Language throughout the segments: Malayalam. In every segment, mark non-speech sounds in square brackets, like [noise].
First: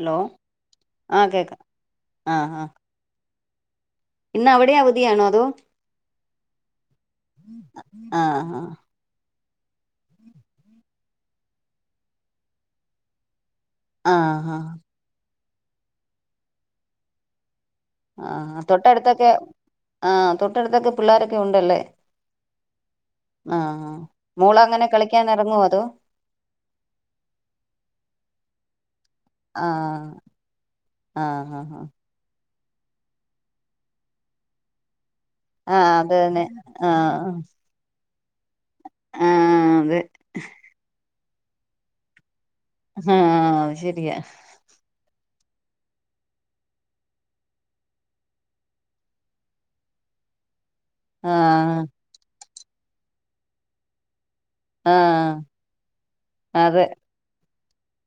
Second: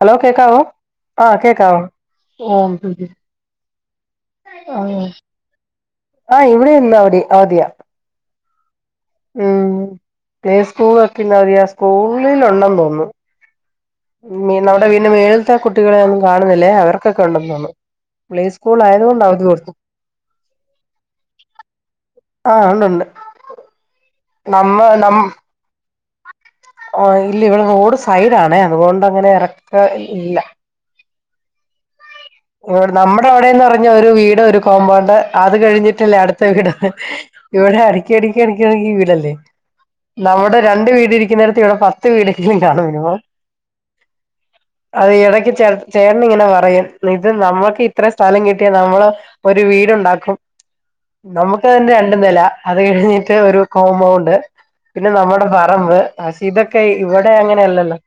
ഹലോ കേക്കാവോ? ആ ആഹ് കേക്കാം കേക്കാവോ? ആ ആ ഓഹ് ഉം ഉം. ഇന്ന് അവിടെ ഉം അവധിയാണോ അതോ ആഹ് ഇവടില്ല അവടി അവധിയാ. ആഹ് ഉം പ്ലേ സ്കൂളൊക്കെന്നവധിയാ സ്കൂളിലുണ്ടെന്ന് തോന്ന്ന്നു. ആ ഉം [unintelligible] നമ്മടെ [unintelligible] മേൾത്തെ കുട്ടികളെ ഒന്നും കാണ്ന്നില്ലേ അവർക്കൊക്കെ ഉണ്ടെന്ന് തോന്ന്ന്നു. പ്ലേ സ്കൂളായതോണ്ട് അവധി കൊട്ത്ത്. ആഹ് തൊട്ടട്ത്തൊക്കെ പിള്ളാരൊക്കെ ഉണ്ടല്ലേ? ആഹ് ഉണ്ടു ണ്ട്. ആഹ്. നമ്മെ നം അഹ് ഇല്ല ഇവിടെ റോഡ് സൈഡാണെ അത് കൊണ്ട് അങ്ങനെ ഇറക്ക ആഹ് ഇല്ല ആഹ് ഹ. ഇടെ നമ്മടെ അവിടെന്ന് പറഞ്ഞ ഒരു വീട് ഒരു കോമ്പൗണ്ട് അത് ആ അത് കഴിഞ്ഞിട്ടില്ലേ തന്നെ അട്ത്ത വീട് ആ ഇവിടെ അട്ക്കി അട്ക്കി അട്ക്കി അട്ക്കി ആ വീടല്ലെ അതെ നമ്മുടെ രണ്ട് വീട് ഇരിക്കുന്നരത്ത് ഇവിടെ പത്ത് വീടങ്കിലും കാണും ആ മിനിമം അത് ശരിയാ അത് ഇടക്ക് ചേ ചേട്ടൻ ഇങ്ങനെ പറയും ഇത് നമ്മക്കിത്ര സ്ഥലം കിട്ടിയാ നമ്മള് ഒരു വീടുണ്ടാക്കും ആ നമുക്കതിന്റെ രണ്ട് നെല അത് കഴിഞ്ഞിട്ട് ഒരു കോമ്പൗണ്ട് ആ പിന്നെ നമ്മടെ പറമ്പ് അസീദൊക്കെ ഇവിടെ അങ്ങനെല്ലല്ലോ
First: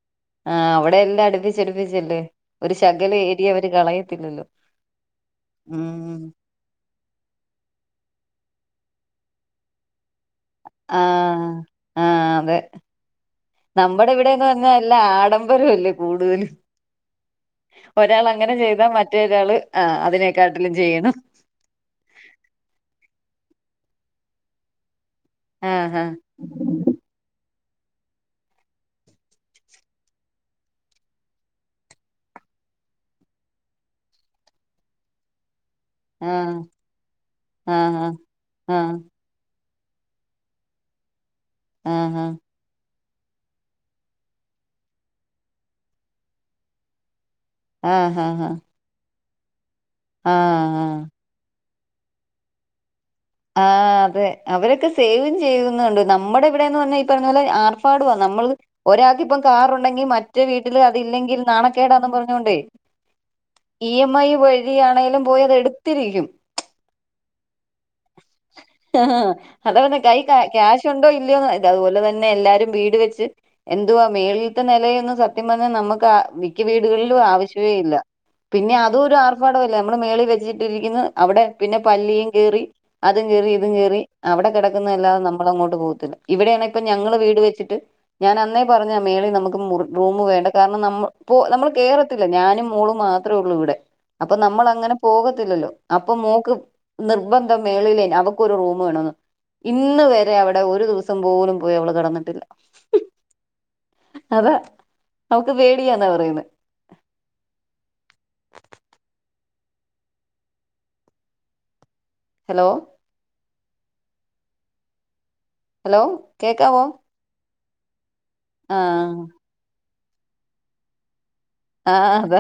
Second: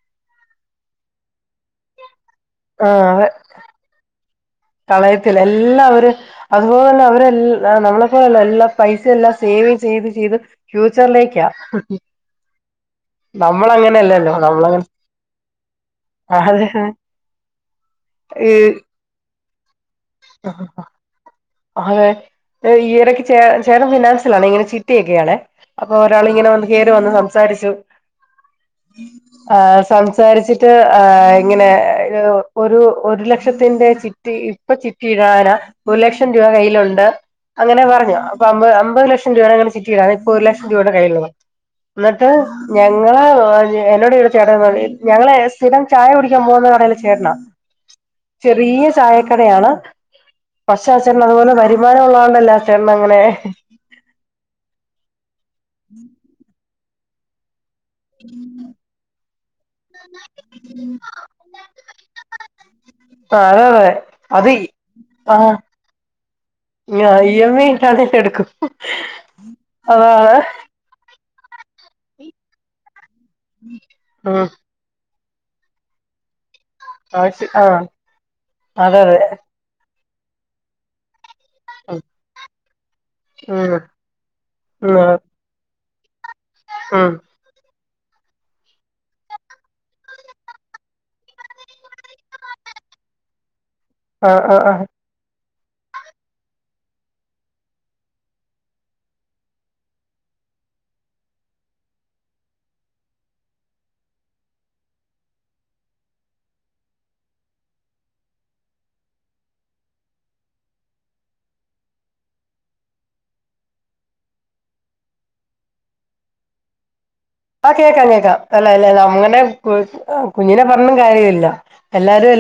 ആഹ് അവിടെയെല്ലാം അടുപ്പിച്ചടുപ്പിച്ചല്ലേ ഒരു ശകലം ഏരി യഅവര് കളയത്തില്ലല്ലോ കളയത്തി ല്ലഎല്ലാവര് ഉം അതുപോലെന്നെ അവരെല്ല നമ്മളെപ്പോലെല്ല എല്ലാ പൈസെല്ലാം സേവ് ചെയ്ത് ചെയ്ത് ഫ്യൂച്ചറിലേക്കാ ആഹ് ആഹ് അതെ. നമ്മടെ നമ്മളങ്ങനെയല്ലല്ലോ ഇവിടെന്ന് നമ്മളങ്ങനെ പറഞ്ഞാല്ലാഡംബരം അല്ലേ കൂടുതല് അതെ ഒരാൾ അങ്ങനെ ഈ ചെയ്താ മറ്റൊരാൾ ആ അതിനെക്കാട്ടിലും ചെയ്യണം അതെഇയൊടക്കെ ചേട്ടൻ ഫിനാൻസിൽ ആണ് ഇങ്ങനെ ചിറ്റി ഒക്കെയ ആണ് അപ്പൊ ആഹ് ഒരാള് ഇങ്ങനെ വന്ന് കയറിവന്നു സംസാരിച്ചു ആഹ് സംസാരിച്ചിട്ട് ഇങ്ങനെ ഒരു ഒരു ലക്ഷത്തിന്റെ ചി ട്ടി ഇപ്പ ചിറ്റി കീഴാന ഒരു ലക്ഷം രൂപ ആഹ് കയ്യിലുണ്ട് അങ്ങനെ ആഹ് പറഞ്ഞു അ അമ്പ ആഹ് അമ്പത് ലക്ഷം എന്റെവരചിറ്റിട ഇപ്പൊ ഒരു ലക്ഷം രൂപയുടെ കയ്യിൽ ആഹ് ഉള്ളത്എന്നിട്ട് ഞങ്ങള് എന്നോട് വീട് ചേട്ടൻ പറഞ്ഞ് ഞങ്ങ ളെസ്ഥിരം ചായ കുടിക്കാൻ പോകുന്ന കടലെ ചേട്ടനാ ആഹ് ആഹ് ചെറിയ ചായക്കടയാണ് പക്ഷേ ആഹ് അവിടെ ചെന്നഅതുപോലെ വരു വരുമാനം ഉള്ള തൊണ്ട്അല്ലെ ചേട്ടൻ അങ്ങനെ ആഹ് അതെ അവരൊക്കെ സേവ് ചെയ്യുന്നുണ്ട് നമ്മുടെ എവിടെന്ന് പറഞ്ഞാൽഈ പറഞ്ഞ പോല ആർ പാടുവാ നമ്മള് ഒരാൾക്ക് ഇപ്പം കാറുണ്ടെങ്കിൽ മറ്റോ വീട്ടിൽ അതില്ലെങ്കിൽ നാണക്കേടാന്നും പറഞ്ഞോണ്ടേ [unintelligible] ഇ എം ഐ അതെ വഴിയാണേങ്കിലും അത് പോയിത് എടുത്തിരിക്കും ഇ എം ഇട്ടാണെങ്കിലുംഎടുക്കും ആ അതാപറഞ്കൈ ക്യാഷ് ഉണ്ടോ ഇല്ലയോ ഇ അതുപോലെ തന്നെ എല്ലാരും വീട് വെച്ച് എന്തുവാ ഉം മേളില്ത്തെ നിലയൊന്ന് സത്യം പറഞ്ഞാൽ നമുക്ക് എനിക്ക് വീടുകളിലും ആവശ്യ ആ ആവശ്യമോ ഇല്ല പിന്നെ അതെ അതും ഒരു അതെ ആർഭാടമല്ല നമ്മള് മേളിൽ വെച്ചിട്ടിരിക്കുന്നു അവിടെ പിന്നെ പല്ലിയും കേറി അതും കേറി ഇതും ഉം കേറി അവിടെ ഉം കിടക്കുന്നതല്ലാതെ നമ്മ നമ്മള്‌അങ്ങോട്ട് പോകത്തില്ല ഇവിടെയാണ് ഇപ്പൊ ഉം ഞങ്ങള് വീട് വെച്ചിട്ട് ഞാൻ അന്നേ പറഞ്ഞതാ ആ മേളിൽ നമുക്ക് റൂമ് വേണ്ട കാരണം ന ഇപ്പോ നമ്മള് കേറത്തില്ല ഞാനും മോളും മാത്രം ത്രേള്ളൂ ഇവിടെ ആ അപ്പൊ ആ നമ്മൾ ആ അങ്ങനെ പോകത്തില്ലല്ലോ അപ്പൊ മോക്ക് നിർബന്ധ മേളിലേ അവ ഇക്ക്ഒരു റൂം വേണന്ന് ഇന്ന് വരെ അവിടെ ഒരു ദിവസം പോലും പോയി അവള് കിടന്നിട്ടില്ല അതാ അവൾക്ക് പോടിയാന്നാ പറയുന്നത് ഹലോ ഹലോ കേൾക്കാവോ ആഹ് കേൾക്കാം കേൾക്കാം അല്ല അല്ല അങ്ങനെ കുഞ്ഞിനെ പറഞ്ഞും കാര്യല്ല ആഹ് അതാ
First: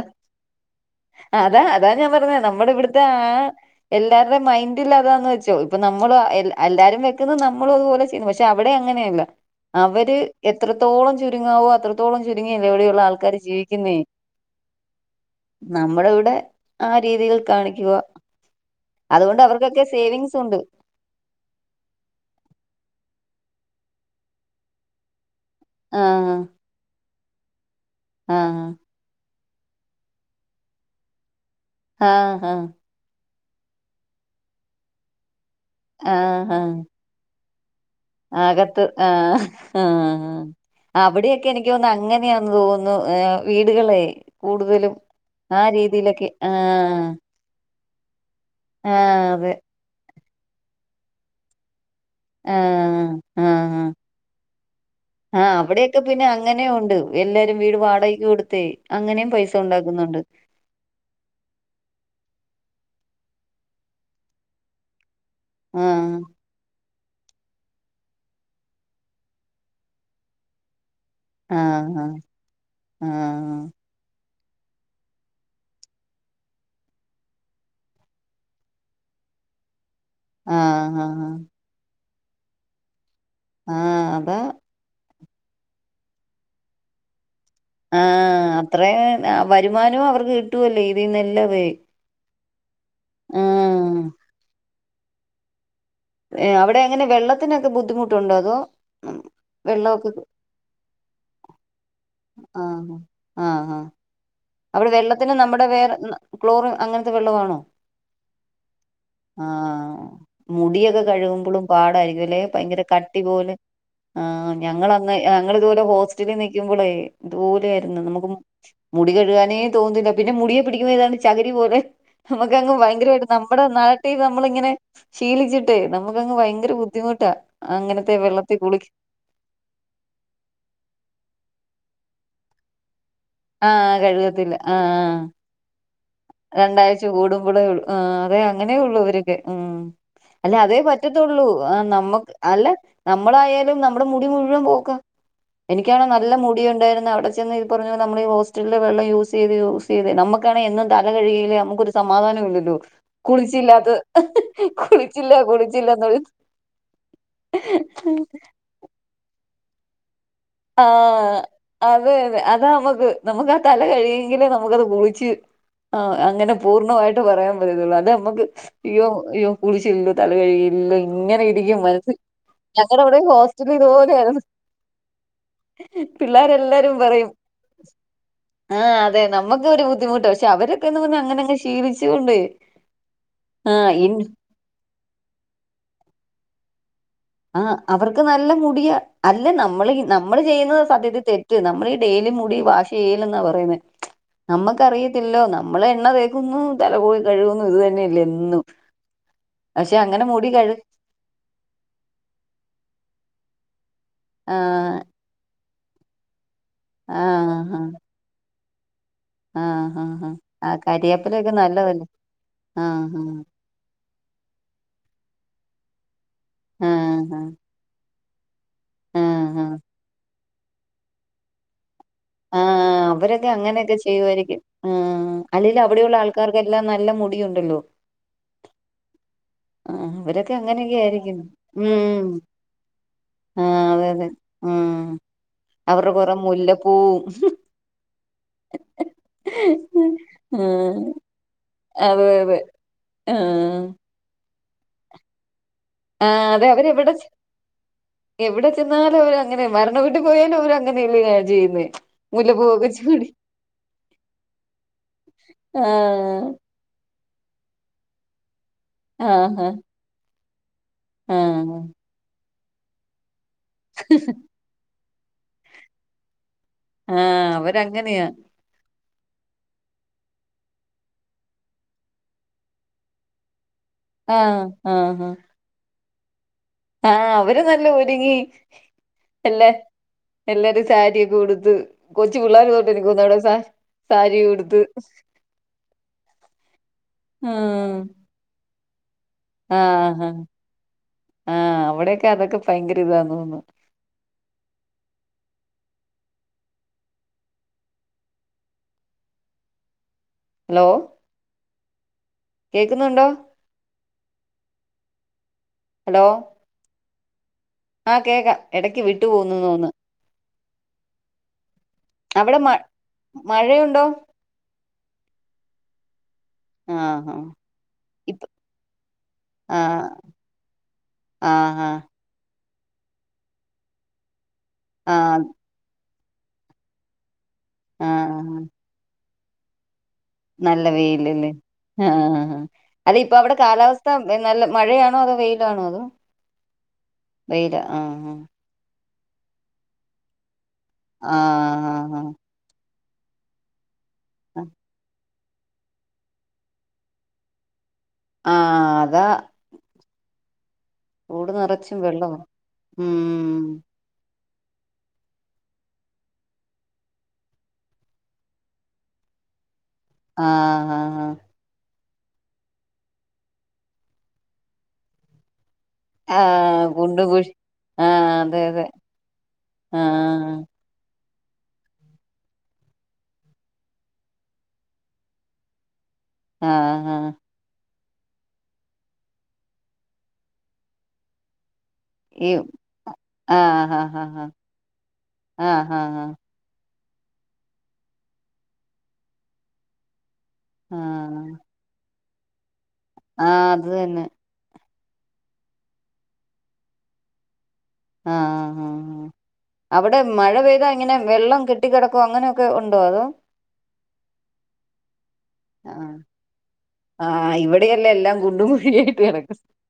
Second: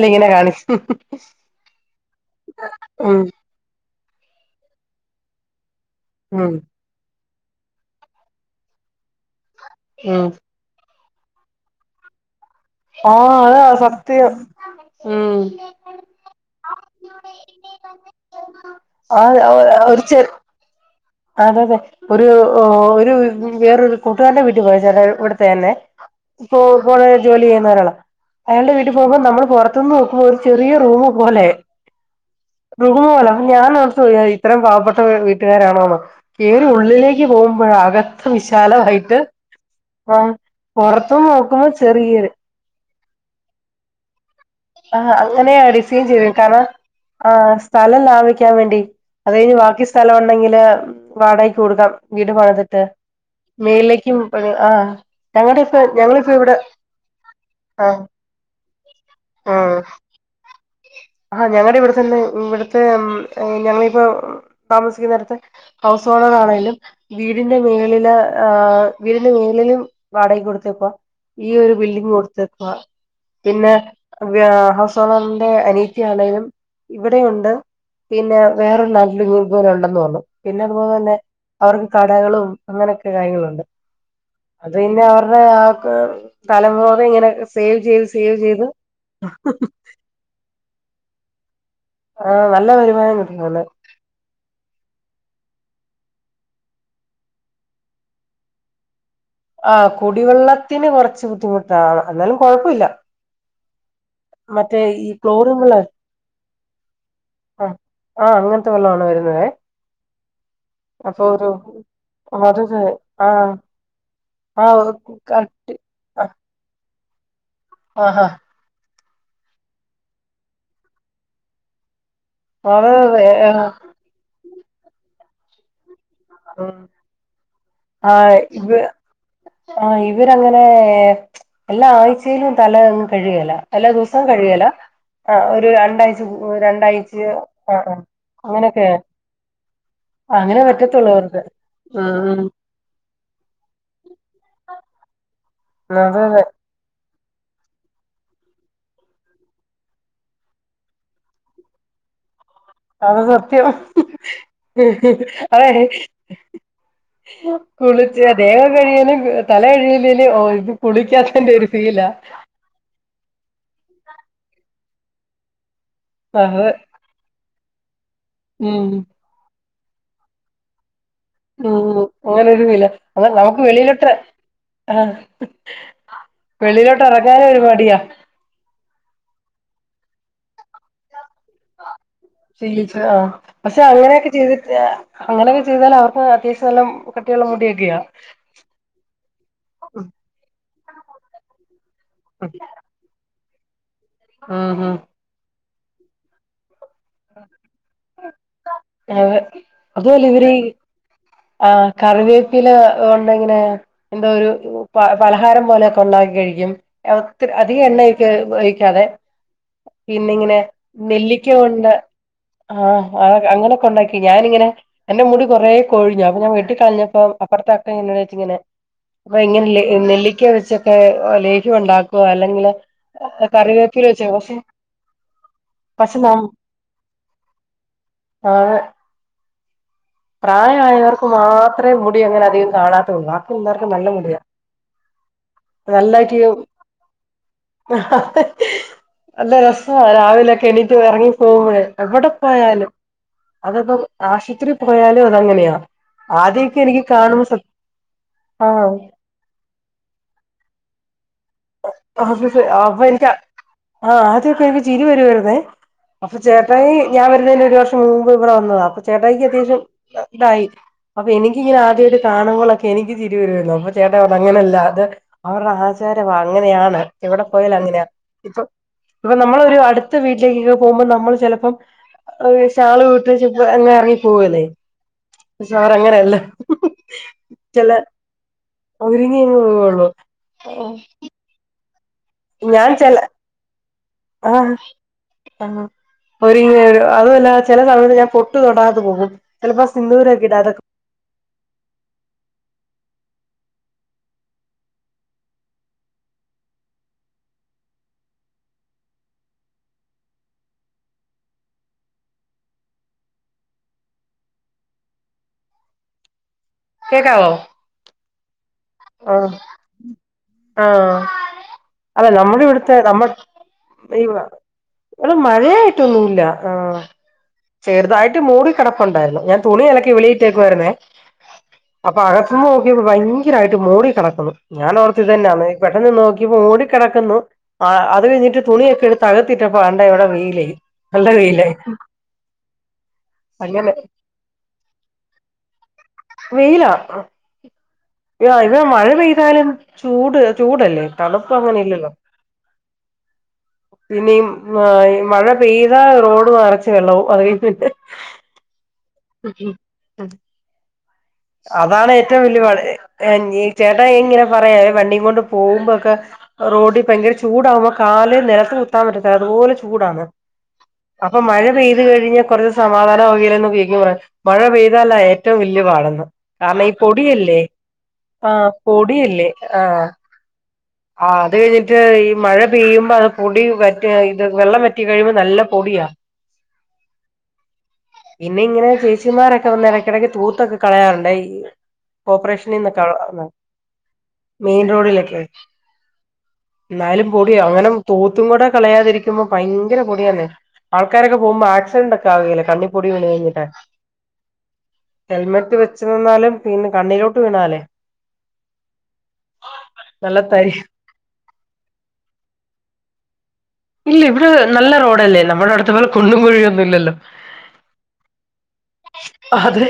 അതാ അതാ ഞാൻ പറഞെ നമ്മുടെവിടുത്തെ ആ ഉം എല്ലാര്ടെ മൈയ്റ്റിലതാന്ന് വെച്ചോ ഇപ്പൊ നമ്മള് ഉം എല്ലാരും വെ ക്കുന്ന് നമ്മളതുപോലെ ചെയ്യുന്നു പക്ഷെ അവിടെ അങ്ങനെയല്ല അവര് ഉം എത്ര എത്രത്തോളം ചുരുങ്ങാവോ അത്രത്തോളം ചുരുങ്ങിയല്ലെ അവിടെയുള്ളെ ആ ആൾക്കാര് അതാ ജീവിക്കുന്നേ? സത്യം ഉം നമ്മള് ഇവിടെ ആ രീതികൾ കാണിക്കുവാ ആ അതുകൊണ്ട് അവർക്കൊക്കെ ഒരു ചെ സേവിങ്സുണ്ട് അതെ അതെ ഒരു ഒരു വേറൊരു കൂട്ടുകാരന്റെ വീട്ടി പോയതാ ഇവിടത്തെന്നെ ആഹ് ഇപ്പോ പോളോയിൽ ജോലിയ്യുന്നൊരാളാ ആഹ് അവന്റെ വിട്ടി പോകുമ്പോ നമ്മൾ പൊറത്ത് നോക്കുമ്പോ ഒരു ചെറിയ റൂമ് പോലെ ആഹ് ഹാ റുമ് പോലെ അപ്പം ഞാനോർത്തു പോയി അയ്യോ ഇത്രേം പാവപ്പെട്ട വീട്ടുകാരാണോന്ന് മ് ആഹ് കേറി ആഹ് ഉള്ളിലേക്ക് പോകുമ്പഴകത്ത് അകത്ത് ആ ആ ആഹ് പുറത്തും അവിടെയൊക്കെ നോക്കുമ്പോ എനിക്ക് തോന്ന്ണു ചെറിയത് അങ്ങനെയാ തോന്നുന്നു വീടുകളെ കൂടുതലും ആഹ് ആ അങ്ങനെയാ ടിസൈൻ രീതിയിലൊക്കെ ചെയ്തെ കാരണം ആഹ് ആ സ്ഥലം ലാഭിക്കാൻ വേണ്ടി ആഹ് അത് അതെ കഴിഞ്ഞ് ബാക്കി സ്ഥലവുണ്ടെങ്കില് വാടകക്ക് കൊടുക്കാം വീട് പണിത്തിട്ട് ആഹ് ആഹ് മേള്ലേക്കും ആ ആഹ് ഞങ്ങടിപ്പെ അവിടെയൊക്കെ പിന്നെ ഞങ്ങളിപ്പോ ഇവിടെ അങ്ങനെ ഉണ്ട് എല്ലാരും വീട് ആഹ് വാടകക്ക് കൊടുത്തെ അങ്ങനേം പൈസ ആഹ് ഉണ്ടാക്കുന്നുണ്ട് ആഹ് ഞങ്ങടെ ഇവിടെത്തന്നെ ഇവിടുത്തെ ഞങ്ങളിപ്പോ താമസിക്കുന്നട്ത്ത് ഹൗസ് ആഹ് ഓണറാണേലും വീടിന്റെ മേളില് ഏഹ് വീടിന്റെ മേളിലും വാടകക്ക് കൊടുത്തേക്കുവാ. ഈയൊരു ആഹ് ബിൽഡിങ് കൊടുത്തേക്കുവാ ആഹ് പിന്നെ ഹൗസ് ഓണറിന്റെ അനിയ ത്തി ആണേലും ഇവിടെയുണ്ട് പിന്നെ വേറൊരു നാട്ടിലിത്പോലെ ഉണ്ടെന്ന് പറഞ്ഞു. പിന്നെ അതുപോലെ ആഹ് തന്നെ ആഹ് അവർക്ക് കടകളും അങ്ങനെയൊക്കെ കാര്യങ്ങളുണ്ട്. ആഹ് അതെ അത് പിന്നെ അവരുടെ ആ തലമുറ യിങ്ങനെയൊക്കെ ആഹ് അത്രേം വരുമാനവും അവർക്ക് കിട്ടുവല്ലേ ഇതിന്നെല്ലാം വേ ആഹ് നല്ല വരുമാനം കിട്ടുന്നുണ്ട്. ഏഹ് അവിടെയെങ്ങനെ വെള്ളത്തിനൊക്കെ ബുദ്ധിമുട്ടുണ്ടോ? അതോ ആ വെള്ളമൊക്കെ കുടിവെള്ളത്തിന് കൊറച്ച് ബുദ്ധിമുട്ടാണ് എന്നാലും കൊഴപ്പവില്ല ആഹ് ആഹ് ആഹ് അവിടെ വെള്ളത്തിന് നമ്മുടെ വേറെ ക്ലോറിൻ അങ്ങൻത്തെ വെള്ളവാണോ? ആഹ് ആഹ് അങ്ങൻത്തെ വെള്ളവാണ് വരുന്നതെ മുടിയൊക്കെ കഴുകുമ്പളും പാടായിരിക്കും അല്ലെ ഭയങ്കര അതതെ കട്ടി ആഹ് പോലെ ആ ആഹ് ഞങ്ങളന്ന് കട്ടി ഞങ്ങളിതുപോലെ ഹോസ്റ്റ ആ ലിൽ നിക്കുമ്പളേ ഇത്പോലെയിരുന്നു ആഹാ നമുക്ക് മുടി കെട്ടി നേ തോന്നുന്നില്ല പിന്നെ മുടിയെ പിടിക്കുമ്പോ ഏതാണ്ട് ചകരി പോലെ നമുക്കങ് അത് ഭയങ്കരമായിട്ട് നമ്മുടെ നാട്ടി ന്ന് നമ്മളിങ്ങനെ ശീലിച്ചിട്ടേ നമുക്കങ്ങ് ഭയങ്കര ബുദ്ധിമുട്ടാ അങ്ങനത്തെ ആഹ് വെള്ളത്തിൽ ഇവ കുളിക്ക ആഹ് ഇവരങ്ങനെ എല്ലാ ആഴ്ചയിലും തല നന കഴുകേല എല്ലാ ആഹ് ദിവസവും കഴുകത്തില്ല കഴുകേല ആഹ് ആ ഒരു രണ്ടാഴ്ച കൂടു രണ്ടാഴ്ച ആഹ് ആ ആഹ് അതെ അങ്ങനെയൊക്കെ അങ്ങനെയൊള്ളൂ അവരൊക്കെ ഉം അല്ല അങ്ങനെ അതേ പറ്റത്തുള്ളൂ അവർക്ക് പറ്റത്തൊള്ളൂ ഏഹ് ഉം നമ്മക്ക് ഉം അല്ല നമ്മളായാലും നമ്മുടെ മുടി മുഴുവൻ പോക്ക എനിക്കാണേ അതെ നല്ല അതെ മുടിയുണ്ടായിരുന്നു അവിടെ ചെന്ന് ഈ പറഞ്ഞപ്പോലെ. നമ്മള് ഈ ഹോസ്റ്റലിലെ വെള്ളം യൂസെയ്ത് യൂസെയ്ത് നമുക്കാണേ എന്നും തല കഴുകിയില്ലേ നമുക്കൊരു സമാധാനുവില്ലല്ലോ. അത് സത്യം കുളിച്ചില്ലാന്ന് കുളിച്ചില്ല, കുളിച്ചില്ലെന്ന് പറയും. കുളിച്ച ദേഹമേ കതല കഴിയിലെല് ന് ഓല് ഇത് ആ കുളിക്കാത്തന്റെ ഒരു ഫീലാ. അതെ അതെ അതാ നമുക്ക് നമുക്ക് ആ തല കഴിയെങ്കിലേ നമുക്കത് കുളിച്ച് ആ അങ്ങനെ അതെ പൂർണ്ണമായി പറയാൻ പറ്റുള്ളൂ അത് നമുക്ക് ഉം അയോ അയ്യോ കുളിച്ചല്ലോ തല കഴുകിലല്ലോ. ഇങ്ങനെ ഇരിക്കും ഉം മനസ് അങ്ങനൊരു ഫീലാ ഞങ്ങളുടെ അവിടെ അതാ നമുക്ക് ഹോസ്റ്റൽ വെളിയിലോട്ട് ഇതുപോലൊയിരുന്നു. ആഹ് പിള്ളേര് എല്ലാരും വെളിയിലോട്ട് പറയും. ഇറങ്ങാനും ഒരു മടിയാ ആഹ് അതെ നമുക്ക് ഒരു ബുദ്ധിമുട്ട് പക്ഷെ അവരൊക്കെന്ന് പറഞ്ഞ അങ്ങനെ ശീലിച്ച കൊണ്ട്. ശീലിച്ചു ആ പക്ഷെ അങ്ങനെയൊക്കെ ചെയ്തിട്ട അങ്ങനെയൊക്കെ ചെയ്താല് അവർക്ക് അത്യാവശ്യം നല്ല കട്ടിയുള്ള ആഹ് മുടിയൊക്കെയാ അവർക്ക് നല്ല മുടിയ അല്ല നമ്മൾ ഉം നമ്മള് ചെയ്യുന്ന സത്യത്തി തെറ്റ് നമ്മളീ ഡെയിലി മുടി വാശ് ചെയ്യലെന്നാ പറയുന്നെ ഉം ഉം നമ്മുക്കറിയത്തില്ലല്ലോ നമ്മള് എണ്ണ തേ ക്കുന്നു തല പോയി കഴുകുന്നു ഇത് തന്നെയല്ലേ എന്നും. അതെ പക്ഷെ അങ്ങനെ അതുഅല്ല മുടി ഇവര് കഴു ആഹ് കറിവേപ്പില ഉണ്ടിങ്ങനെ എന്താ ഒരു ആ പലഹാരം പോലെക്കെ ഉണ്ടാക്കി കഴിക്കും ഒ ആ ഹാ അധികം എണ്ണ ഒയി ഒയിക്കാതെ ആ ഹാ ഹാ പിന്നിങ്ങനെ ആ നെല്ലിക്ക കരിയാപ്പിലൊക്കെ കൊണ്ട് നല്ലതല്ലേ ആ ഹാ ആഹ് അങ്ങനെ കൊണ്ടാക്കി ഞാനിങ്ങനെ എന്റെ മുടി കൊറെ കൊഴിഞ്ഞു അപ്പ ഞാൻ വെട്ടി ആ കളഞ്ഞപ്പ ഹാ അപ്പറത്തെ പ്പ ഇങ്ങനെ വെച്ചിങ്ങനെ ആ പ്പ ഹാ നെല്ലിക്ക വെച്ചൊക്കെ ലേഹ്യ ഉണ്ടാ ആഹ് അവരൊക്കെ അങ്ങനെയൊക്കെ വെച്ച് പക്ഷെ ചെയ്യുവായിരിക്കും അഹ് അല്ലെലും അവിടെള്ള പക്ഷെ ന ആൾക്കാരക്കെ. എല്ല നല്ല മുടിയുണ്ടല്ലോ. എഹ് ആഹ് അവരൊക്കെ അങ്ങനെക്കെയിരിക്കും മാത്രമേ മുടി ഉം അങ്ങനെ അധികം കാണാത്തുള്ളൂ ബാക്കി ആഹ് എല്ലാവർക്കും അതെ നല്ല അതെ മുടിയാ ഉം അവര് കൊറെ നല്ലായിട്ട് മുല്ല [inaudible] നല്ല രസ രാവിലെക്കെ എണീറ്റ് ആഹ് ഇറങ്ങി പോകുമ്പോഴേ അതെ എവിടെ അതെ പോയാലും. ആഹ് അതിപ്പോ ആശുത്രി പോയാലും അതങ്ങനെയാ അതെ ആദ്യക്കെ എനിക്ക് അവരെവിടെ ചെ- കാണുമ്പോ സത്യ ആഹ് ഇങ്ങനെ മരണവീട്ടു പോയാലും അവരങ്ങനെയല്ല ഞാ ചെയ്യുന്നേ [unintelligible] മുല്ലപ്പൂവൊക്കെ ചൂടി അപ്പൊനിക്ക് ആഹ ആദ്യക്കെ എനിക്ക് ചിരി വെരുവരുന്നേ അപ്പൊ ആഹ് ചേട്ട ട്ടായി ഞാൻ വരുന്നതിന് ഒരു വർഷം മുൻമ്പ് ഇവിടെ വന്നതാ അപ്പൊ ആഹ് ചേട്ടയ്ക്കെന്തേലും അത ഇതായി അപ്പൊ ആഹ് എനിക്കിങ്ങനെ ആദ്യട്ട് കാണുമ്പോളൊക്കെ എനിക്ക് ചിരി വരുല്ലോ അപ്പൊ ചേട്ടായിറഞ്ഞു അങ്ങനല്ല അത് അവരുടെ ആചാരവാ അങ്ങനെയാണ് ആഹ് എവിടെപോയാലങ്ങനെയ അവരങ്ങനെയാ ഇപ്പൊ ഇപ്പൊ നമ്മളൊരു അടുത്ത വീട്ടിലേക്കൊക്കെ പോകുമ്പോ നമ്മള് ചെലപ്പോ ഷാളുവിട്ടേച്ച് വെ അങ്ങറങ്ങി ആഹ് ആഹ് ആഹ് സാറ അങ്ങനെല്ല ആഹ് അവര് നല്ലൊരുങ്ങി ഒരുങ്ങിയങ്ങ് എല്ലാ പോവുള്ളൂ എല്ലരും സാരി ഉടുത്ത് ഞാൻ കൊച്ചുപിള്ളേരതൊട്ട് ചെല ഇ സാരി ആഹ് ഉടുത്ത് ആഹ് ഒരുങ്ങിവെരു അതുല്ല ആ ചില സമയ ഞാ പൊ ട്ട് തൊടാതെപോകും ആഹ് അ ആഹ് അവിടെക്കെ അതൊക്കെ ഭയങ്കര ഇതാ തോന്നുന്നു ഹലോ കേക്കുന്നുണ്ടോ ഹലോ കേക്കാവോ ആഹ് കേക്കാം ഇടക്ക് വിട്ടു ഓഹ് പോകുന്നു തോന്നുന്നു ആഹ് അതായത് അവിടെ നമ്മടെ മ ഇവിടുത്തെ നമ്മ മഴയുണ്ടോ ഇ ല്ല മഴയായിട്ടൊന്നു ഇല്ല ആഹ് ആഹ് ചെറുതായിട്ട് മൂടികെടപ്പുണ്ടായിരുന്നു ഞാൻ ആ തുണി അലക്കി വെളി ഇട്ടേക്കു വാര്ന്നേ ആ ആ അപ്പ അകത്ത്ന്ന് നോക്കിയപ്പോ ഭയങ്കരായിട്ട് മൂടി കെടക്കുന്നു ഞാ ആ ഓർത്ത് ഇതെന്താണ് പെട്ടെന്ന് നോ ക്ക്‌യുമ്പൊ മൂടി കെടക്കുന്നു ആ അത് കഴിഞ്ഞിട്ട് തുണിയെക്കെ എട്ത്ത് അകത്തിട്ടപ്പ ദാണ്ടെ ഇവിടെ വെ നല്ല വെയില് അല്ലേ ആഹ് ആഹ് ആഹ് ആഹ് അല്ല ഇപ്പ അവിടെ അങ്ങനെ കാലാവസ്ഥ നല്ല മഴയാണോ അതോ വെയിലാണോ അതോ വെയിലാ അഹ് വെയിലാ ആഹ് ആഹ് ആഹ് ഇവ്ടെ മഴപെയ്താലും ചൂട് ചൂടല്ലേ ആ ആ തണുപ്പ് അങ്ങനെ ഇല്ലല്ലോ ആ പിന്നിം ആ ഈ മഴ പെയ്താ റോഡ് നെറച്ച് വെള്ളാവും അറിയത്തില്ലേ ആഹ് ആഹ് അതാ ക്കിയിം അഹ് കൂട് നിറച്ചും അതാണ് വെള്ളമാ ഏറ്റവു വല്ല്യെ പാട് എങ് ഈ ഉം ചെ ട്ടായി ഇങ്ങനെ പറയാ ഈ വണ്ടി കൊണ്ട് പോവുമ്പൊ ഒക്കെ റോഡ് ഭയങ്കര ചൂടാക്മ്പോ കാല് നെലത്ത് കുത്താൻ പറ്റത്തില്ല അതുപോലെ ചൂ ചൂടാണ് ആഹ് ആഹ് അപ്പൊ മഴപെയ്ത് കഴിഞ്ഞാ കൊറച്ച് സമാധാനവൊങ്കില് എന്ന് [unintelligible] [unintelligible] മഴ പെയ്താലാ ഏറ്റവു വെല്ല്യെ പാടെന്ന് ആഹ് ആഹ് കാരണം ഈ കുണ്ടും കുഴി പൊടിയല്ലേ അതെ ആഹ് അതെ പൊടിയല്ലേ ആഹ് ആഹ് അത് കഴിഞ്ഞിട്ട് ഈ മഴ പെയ്യുമ്പോ അത് പൊടി വറ്റ ഇത് വെള്ളം വറ്റി കഴിയുമ്പോ നല്ല പൊടിയാ ആഹ് ഹാ പിന്നെ ഇങ്ങനെ ചേച്ചിമാരൊക്കെ വന്ന് എടക്കെടക്ക് തൂത്തൊക്കെ കളയാറുണ്ട് ഈ ഈ കോർപ്പറേഷനിന്നൊക്ക ആള് വന്ന് ആഹ് ആഹ് ആഹ് മെയിൻ റോഡിലെക്കേ ആഹ് ആഹ് ആഹ് ഇന്നാലും പൊടിയാ അങ്ങനെ തൂത്തും കൂടെ കളയാതിരിക്കുമ്പോ ഭയങ്കര പൊടിയാന്നെ ആൾക്കാരെക്കെ പോകുമ്പോ ആക്സിഡന്റ് ഒക്കെ ആവുകേലെ കണ്ണിപ്പൊടി വീണ് ആഹ് കഴിഞ്ഞ്ട്ട് അത് തന്നെ ഹെൽമെറ്റ് വെച്ച് നിന്നാലും പിന്നെ കണ്ണിലോട്ട് വീണാലേ ആഹ് ആഹ് ആഹ് ആഹ് അവിടെ നല്ല മഴ തരി പെയ്താ എ ങ്ങനെ വെള്ളം കെട്ടികെടക്കോ അങ്ങനെയൊക്കെ ഉണ്ടോ അതോ ഇല്ല ഇവിടെ നല്ല റോഡല്ലേ എല്ലാം നമ്മളെ അവിട്ത്തെ പോലെ ആഹ് കുണ്ടും കുഴിയൊന്നു ഇല്ലല്ലോ ആഹ് ഇവിടെയല്ല എല്ലാം കുണ്ടും കുഴിയായിട്ട് കിടക്കും അഹ് അതെ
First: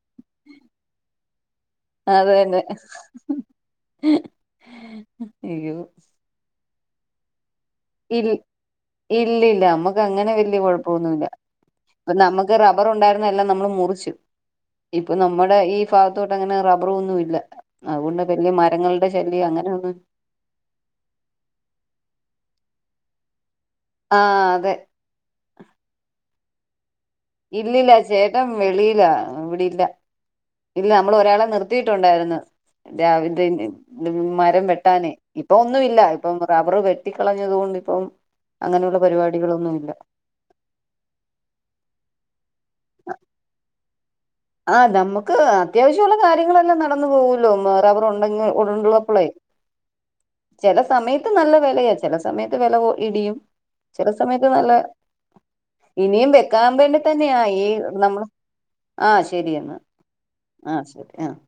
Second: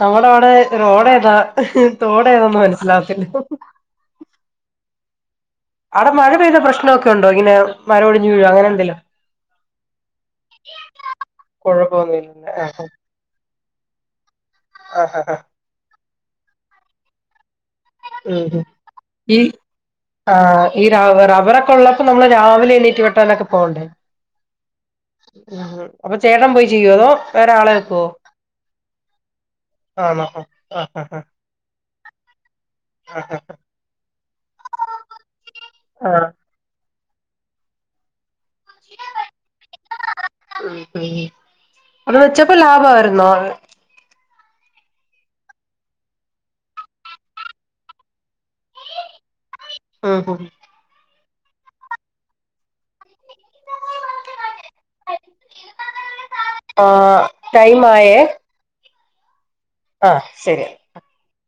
നമ്മടെ അവ്ടെ റോഡേതാ അത് തോടേതാന്ന് തന്നെ മനസ്സിലാവത്തില്ല അയ്യോ അവ്ടെ മഴ പെയ്ത പ്രശ്ന ഒക്കെ ഉണ്ടോ ഇങ്ങനെ മരം ഇൽ ഒടിഞ്ഞു വീഴോ അങ്ങനെ എന്തേലും ഇല്ല ഇല്ല നമ്മക്ക് അങ്ങനെ വെല്ല്യെ കൊഴപ്പൊന്നു ഇല്ല ഒര് നമ്മക്ക് കുഴപ്പമൊന്നുമില്ല റബ്ബർ ഉണ്ടായിര് ന്നെ എല്ലാം നമ്മള് മുറിച്ചു ഇപ്പൊ ആഹ് ആഹ് നമ്മുടെ ഈ ഫാഗത്തോട്ട് അങ്ങനെ റബ്ബറ് ഒന്നും ഇല്ല അതുകൊണ്ട് ഉം ബല്ല്യെ ഉം മരങ്ങൾടെ ഈ ശല്ല്യോ അങ്ങനെ ഒന്നും ഇല്ല ആഹ് ഓ ഈ റബറൊക്കെ ഉള്ളപ്പോ നമ്മള് രാവിലെ എണീറ്റ് വെട്ടാനൊക്കെ പോകണ്ടേ ആഹ് അതെ ഉം ഹും അപ്പൊ ചേട്ടാൻ പോയി ചെയ്യോ അതോ വേറെ ആളെ ഇല്ലില്ല വെക്കുവോ ചേട്ടൻ വെളിയിലാ ഇവിടില്ല ആണോ ആഹ് ഇല്ല നമ്മൾ ആഹ് ഒരാളെ നിർ ത്തിയിട്ടുണ്ടായിരുന്നു ആഹ് രാവിൽത്തെ ന് ഇത്‌ മരം വെട്ടാന് ഇപ്പൊ ഒന്നുമല്ല ആഹ് ഇപ്പം റബറ് വെട്ടിക്കളഞ്ഞത്കൊണ്ട്പ്പം അങ്ങനെയുള്ള പരിപാടികളൊന്നുല്ല ഉം ഉം അത് വെച്ചപ്പോ ലാഭായ്ര്ന്നോ ആഹ് നമ്മുക്ക് അത്യാവശ്യള്ള കാര്യങ്ങളെല്ലാം നടന്നു പോകുല്ലോ റബ്ബർ ഉണ്ടെങ്കി ഉള്ളപ്പോളെയ് ആഹ് അഹ ഹാ ചെല സമയത്ത് നല്ല വെലയാ ചെല സമയത്ത് വെല ഇടിയും ചെല സമയത്ത് നല്ല ഇനിയും വെക്കാൻ വേണ്ടി ആഹ് തന്നെയാ ഈ ടൈം ആയേ നമ്മള് ആഹ് ശെരിയെന്നാ ആഹ് ശരി ആഹ്